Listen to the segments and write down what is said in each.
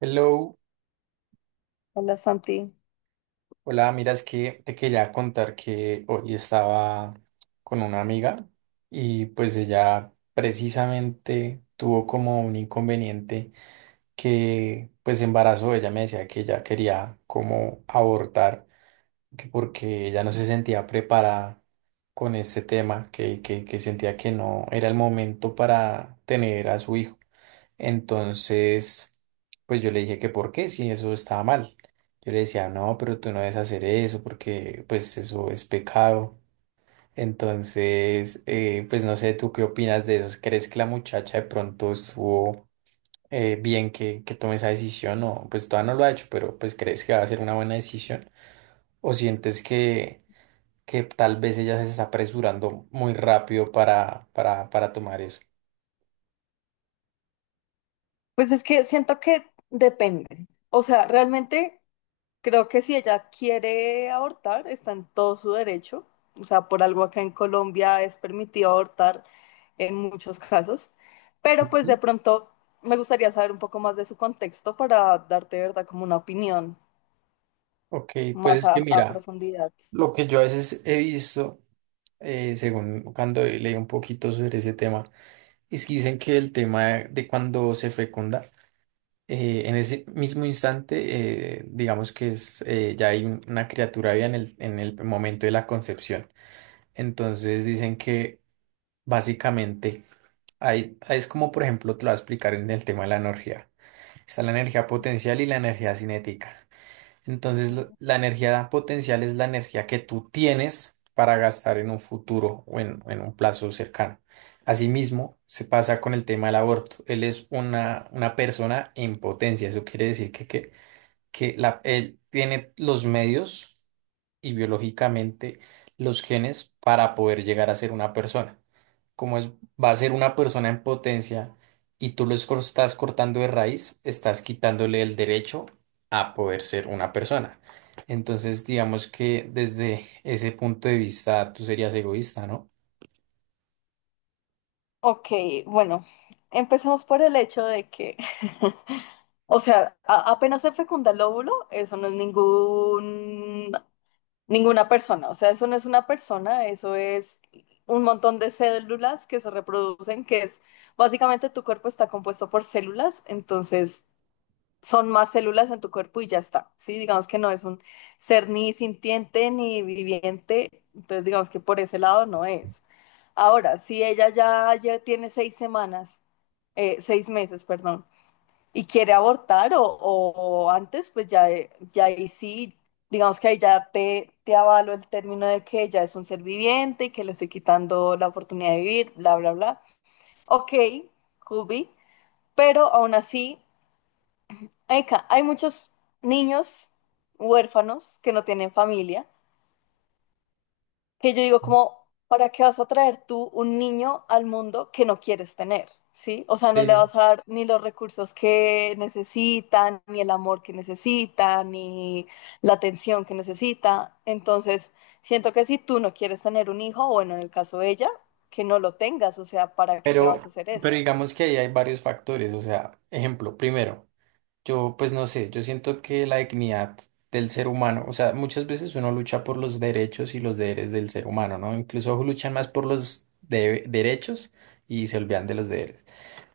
Hello, Hola Santi. hola, mira, es que te quería contar que hoy estaba con una amiga y pues ella precisamente tuvo como un inconveniente que pues embarazó. Ella me decía que ella quería como abortar, que porque ella no se sentía preparada con este tema, que sentía que no era el momento para tener a su hijo. Entonces, pues yo le dije que por qué, si eso estaba mal. Yo le decía, no, pero tú no debes hacer eso porque pues eso es pecado. Entonces, pues no sé, ¿tú qué opinas de eso? ¿Crees que la muchacha de pronto estuvo bien que tome esa decisión? O pues todavía no lo ha hecho, pero pues ¿crees que va a ser una buena decisión? ¿O sientes que tal vez ella se está apresurando muy rápido para tomar eso? Pues es que siento que depende. O sea, realmente creo que si ella quiere abortar, está en todo su derecho. O sea, por algo acá en Colombia es permitido abortar en muchos casos. Pero pues Ujú. de pronto me gustaría saber un poco más de su contexto para darte, de ¿verdad?, como una opinión Ok, pues más es a, que a mira, profundidad. lo que yo a veces he visto, según cuando leí un poquito sobre ese tema, es que dicen que el tema de cuando se fecunda, en ese mismo instante, digamos que es, ya hay una criatura viva en en el momento de la concepción. Entonces dicen que básicamente hay, es como, por ejemplo, te lo voy a explicar en el tema de la energía. Está la energía potencial y la energía cinética. Entonces, la energía potencial es la energía que tú tienes para gastar en un futuro o en un plazo cercano. Asimismo, se pasa con el tema del aborto. Él es una persona en potencia. Eso quiere decir que él tiene los medios y biológicamente los genes para poder llegar a ser una persona. Como es, va a ser una persona en potencia y tú lo estás cortando de raíz, estás quitándole el derecho a poder ser una persona. Entonces, digamos que desde ese punto de vista tú serías egoísta, ¿no? Ok, bueno, empecemos por el hecho de que O sea, apenas se fecunda el óvulo, eso no es ningún Ninguna persona. O sea, eso no es una persona, eso es un montón de células que se reproducen, que es básicamente tu cuerpo está compuesto por células, entonces son más células en tu cuerpo y ya está, ¿sí? Digamos que no es un ser ni sintiente ni viviente, entonces digamos que por ese lado no es. Ahora, si ella ya, ya, tiene 6 semanas, 6 meses, perdón, y quiere abortar o antes, pues ya, ahí sí, digamos que ahí ya te avalo el término de que ella es un ser viviente y que le estoy quitando la oportunidad de vivir, bla, bla, bla. Ok, could be, pero aún así, hay muchos niños huérfanos que no tienen familia, que yo digo como, ¿para qué vas a traer tú un niño al mundo que no quieres tener? ¿Sí? O sea, no le Sí. vas a dar ni los recursos que necesitan, ni el amor que necesita, ni la atención que necesita. Entonces, siento que si tú no quieres tener un hijo, bueno, en el caso de ella, que no lo tengas, o sea, ¿para qué Pero, vas a hacer eso? pero digamos que ahí hay varios factores. O sea, ejemplo, primero. Yo, pues no sé, yo siento que la dignidad del ser humano, o sea, muchas veces uno lucha por los derechos y los deberes del ser humano, ¿no? Incluso luchan más por los derechos y se olvidan de los deberes.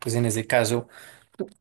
Pues en ese caso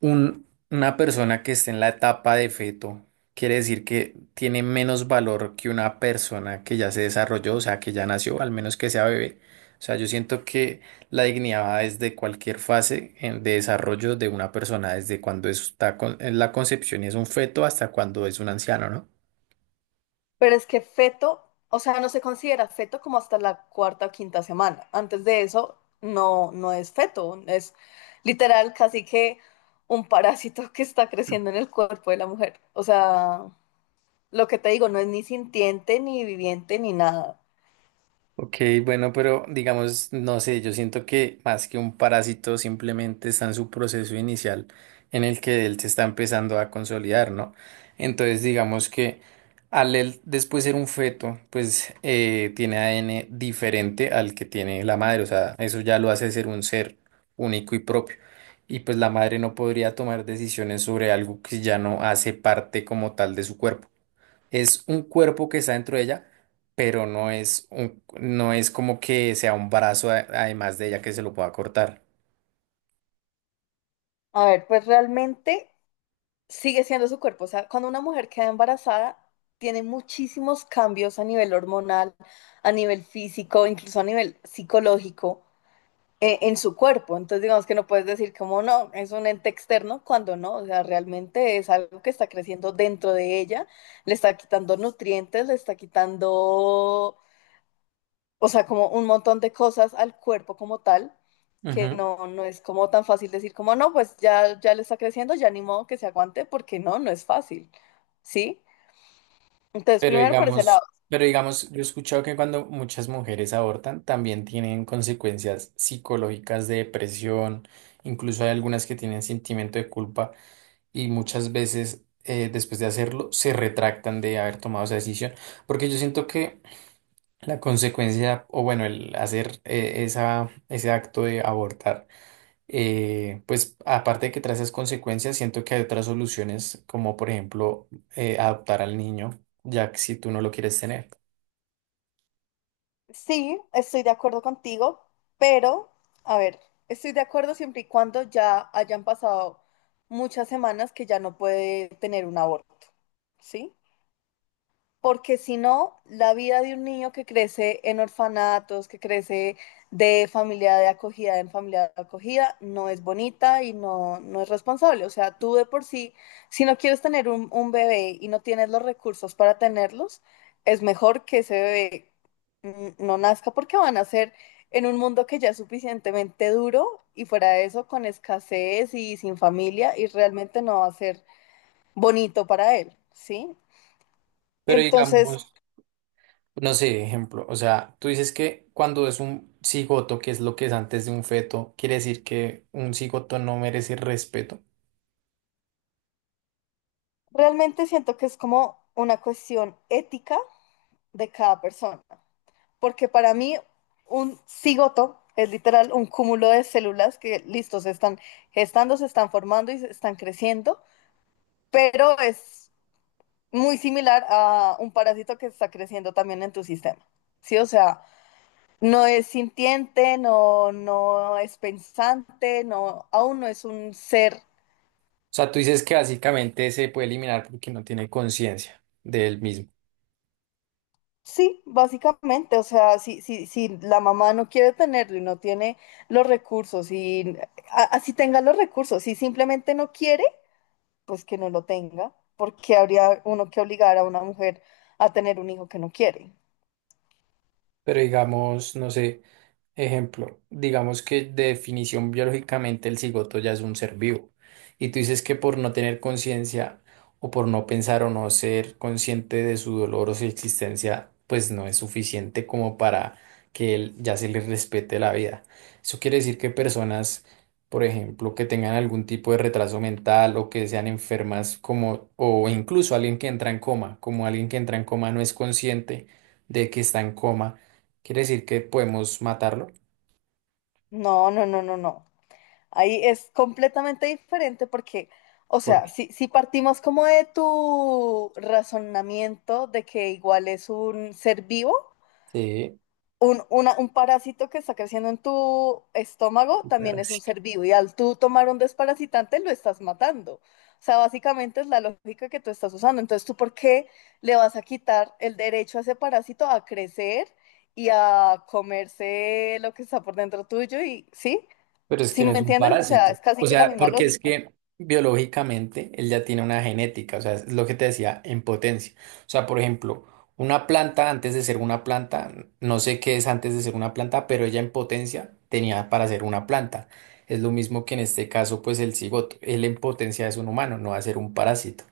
una persona que esté en la etapa de feto quiere decir que tiene menos valor que una persona que ya se desarrolló, o sea, que ya nació, al menos que sea bebé. O sea, yo siento que la dignidad es de cualquier fase de desarrollo de una persona, desde cuando está en la concepción y es un feto hasta cuando es un anciano, ¿no? Pero es que feto, o sea, no se considera feto como hasta la cuarta o quinta semana. Antes de eso, no, no es feto, es literal casi que un parásito que está creciendo en el cuerpo de la mujer. O sea, lo que te digo, no es ni sintiente, ni viviente, ni nada. Ok, bueno, pero digamos, no sé, yo siento que más que un parásito simplemente está en su proceso inicial en el que él se está empezando a consolidar, ¿no? Entonces, digamos que al él después ser un feto, pues tiene ADN diferente al que tiene la madre, o sea, eso ya lo hace ser un ser único y propio. Y pues la madre no podría tomar decisiones sobre algo que ya no hace parte como tal de su cuerpo. Es un cuerpo que está dentro de ella, pero no es un, no es como que sea un brazo además de ella que se lo pueda cortar. A ver, pues realmente sigue siendo su cuerpo. O sea, cuando una mujer queda embarazada, tiene muchísimos cambios a nivel hormonal, a nivel físico, incluso a nivel psicológico. En su cuerpo. Entonces, digamos que no puedes decir como no, es un ente externo, cuando no, o sea, realmente es algo que está creciendo dentro de ella, le está quitando nutrientes, le está quitando, o sea, como un montón de cosas al cuerpo como tal, que Ujú. no, no es como tan fácil decir como no, pues ya, ya le está creciendo, ya ni modo que se aguante, porque no, no es fácil, ¿sí? Entonces, primero por ese lado. Pero digamos, yo he escuchado que cuando muchas mujeres abortan también tienen consecuencias psicológicas de depresión, incluso hay algunas que tienen sentimiento de culpa y muchas veces después de hacerlo se retractan de haber tomado esa decisión, porque yo siento que la consecuencia, o bueno, el hacer ese acto de abortar pues aparte de que trae esas consecuencias, siento que hay otras soluciones, como por ejemplo adoptar al niño, ya que si tú no lo quieres tener. Sí, estoy de acuerdo contigo, pero, a ver, estoy de acuerdo siempre y cuando ya hayan pasado muchas semanas que ya no puede tener un aborto, ¿sí? Porque si no, la vida de un niño que crece en orfanatos, que crece de familia de acogida en familia de acogida, no es bonita y no, no es responsable. O sea, tú de por sí, si no quieres tener un bebé y no tienes los recursos para tenerlos, es mejor que ese bebé no nazca, porque van a ser en un mundo que ya es suficientemente duro y fuera de eso con escasez y sin familia y realmente no va a ser bonito para él, ¿sí? Pero Entonces. digamos, no sé, ejemplo, o sea, tú dices que cuando es un cigoto, que es lo que es antes de un feto, quiere decir que un cigoto no merece respeto. Realmente siento que es como una cuestión ética de cada persona, porque para mí un cigoto es literal un cúmulo de células que, listo, se están gestando, se están formando y se están creciendo, pero es muy similar a un parásito que está creciendo también en tu sistema. Sí, o sea, no es sintiente, no, no es pensante, no, aún no es un ser. O sea, tú dices que básicamente se puede eliminar porque no tiene conciencia de él mismo. Sí, básicamente, o sea, si la mamá no quiere tenerlo y no tiene los recursos, y así tenga los recursos, si simplemente no quiere, pues que no lo tenga, porque habría uno que obligar a una mujer a tener un hijo que no quiere. Pero digamos, no sé, ejemplo, digamos que de definición biológicamente el cigoto ya es un ser vivo. Y tú dices que por no tener conciencia o por no pensar o no ser consciente de su dolor o su existencia, pues no es suficiente como para que él ya se le respete la vida. Eso quiere decir que personas, por ejemplo, que tengan algún tipo de retraso mental o que sean enfermas como, o incluso alguien que entra en coma, como alguien que entra en coma no es consciente de que está en coma. Quiere decir que podemos matarlo, No, no, no, no, no. Ahí es completamente diferente porque, o sea, porque si partimos como de tu razonamiento de que igual es un ser vivo, sí. un parásito que está creciendo en tu estómago Un también es un parásito. ser vivo y al tú tomar un desparasitante lo estás matando. O sea, básicamente es la lógica que tú estás usando. Entonces, ¿tú por qué le vas a quitar el derecho a ese parásito a crecer y a comerse lo que está por dentro tuyo? Y sí, Pero es que ¿sí no me es un entiendes? O sea, parásito. es casi O que la sea, misma porque es lógica. que biológicamente él ya tiene una genética, o sea, es lo que te decía, en potencia. O sea, por ejemplo, una planta antes de ser una planta, no sé qué es antes de ser una planta, pero ella en potencia tenía para ser una planta. Es lo mismo que en este caso, pues el cigoto, él en potencia es un humano, no va a ser un parásito,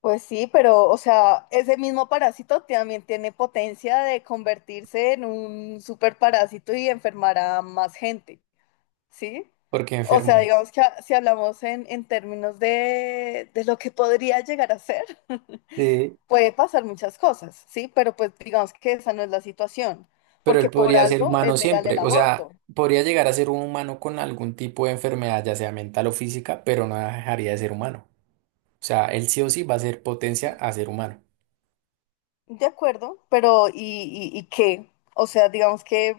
Pues sí, pero, o sea, ese mismo parásito también tiene potencia de convertirse en un superparásito y enfermar a más gente. ¿Sí? porque O sea, enferma. digamos que si hablamos en términos de lo que podría llegar a ser, Sí. puede pasar muchas cosas, ¿sí? Pero pues digamos que esa no es la situación, Pero él porque por podría ser algo humano es legal el siempre, o sea, aborto, podría llegar a ser un humano con algún tipo de enfermedad, ya sea mental o física, pero no dejaría de ser humano. O sea, él sí o sí va a ser potencia a ser humano. ¿de acuerdo? Pero ¿y qué? O sea, digamos que,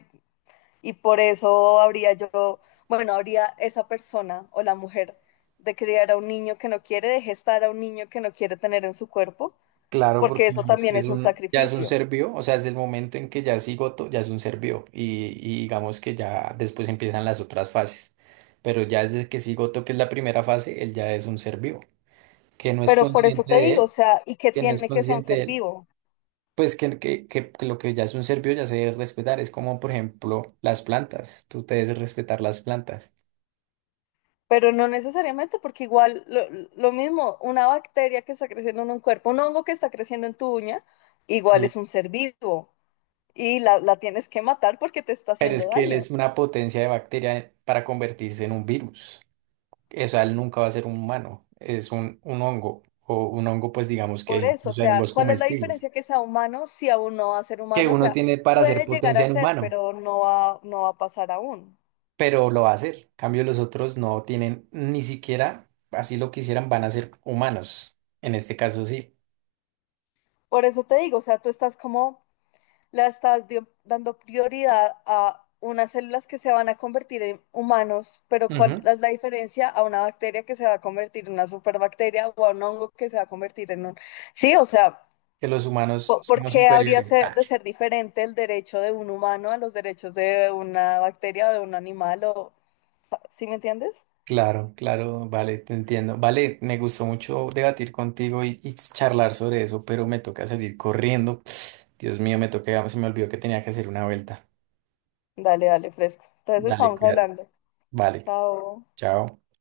y por eso habría yo, bueno, habría esa persona o la mujer de criar a un niño que no quiere, de gestar a un niño que no quiere tener en su cuerpo, Claro, porque porque eso es también que es es un un, ya es un sacrificio. ser vivo, o sea, desde el momento en que ya es cigoto, ya es un ser vivo, y digamos que ya después empiezan las otras fases. Pero ya desde que es cigoto, que es la primera fase, él ya es un ser vivo, que no es Pero por eso consciente te de digo, o él, sea, y que que no es tiene que ser un consciente de ser él. vivo, Pues que lo que ya es un ser vivo ya se debe respetar. Es como, por ejemplo, las plantas. Tú te debes respetar las plantas. pero no necesariamente, porque igual lo, mismo, una bacteria que está creciendo en un cuerpo, un hongo que está creciendo en tu uña, igual Sí. es un ser vivo y la tienes que matar porque te está Pero es haciendo que él daño. es una potencia de bacteria para convertirse en un virus. O sea, él nunca va a ser un humano. Es un hongo. O un hongo, pues digamos que Por eso, o incluso hay sea, hongos ¿cuál es la comestibles. diferencia que sea humano si aún no va a ser Que humano? O uno sea, tiene para hacer puede llegar potencia a en ser, humano. pero no va a pasar aún. Pero lo va a hacer. En cambio, los otros no tienen ni siquiera, así lo quisieran, van a ser humanos. En este caso, sí. Por eso te digo, o sea, tú estás como la estás dando prioridad a unas células que se van a convertir en humanos, pero ¿cuál Ujú. es la diferencia a una bacteria que se va a convertir en una superbacteria o a un hongo que se va a convertir en un? Sí, o sea, Que los humanos ¿por somos qué habría superiores. Ah, de ser diferente el derecho de un humano a los derechos de una bacteria o de un animal? O. ¿Sí me entiendes? claro, claro, vale, te entiendo. Vale, me gustó mucho debatir contigo y charlar sobre eso, pero me toca salir corriendo. Dios mío, me toca, se me olvidó que tenía que hacer una vuelta. Dale, dale, fresco. Entonces Dale, estamos cuidado. hablando. Vale, Chao. chao.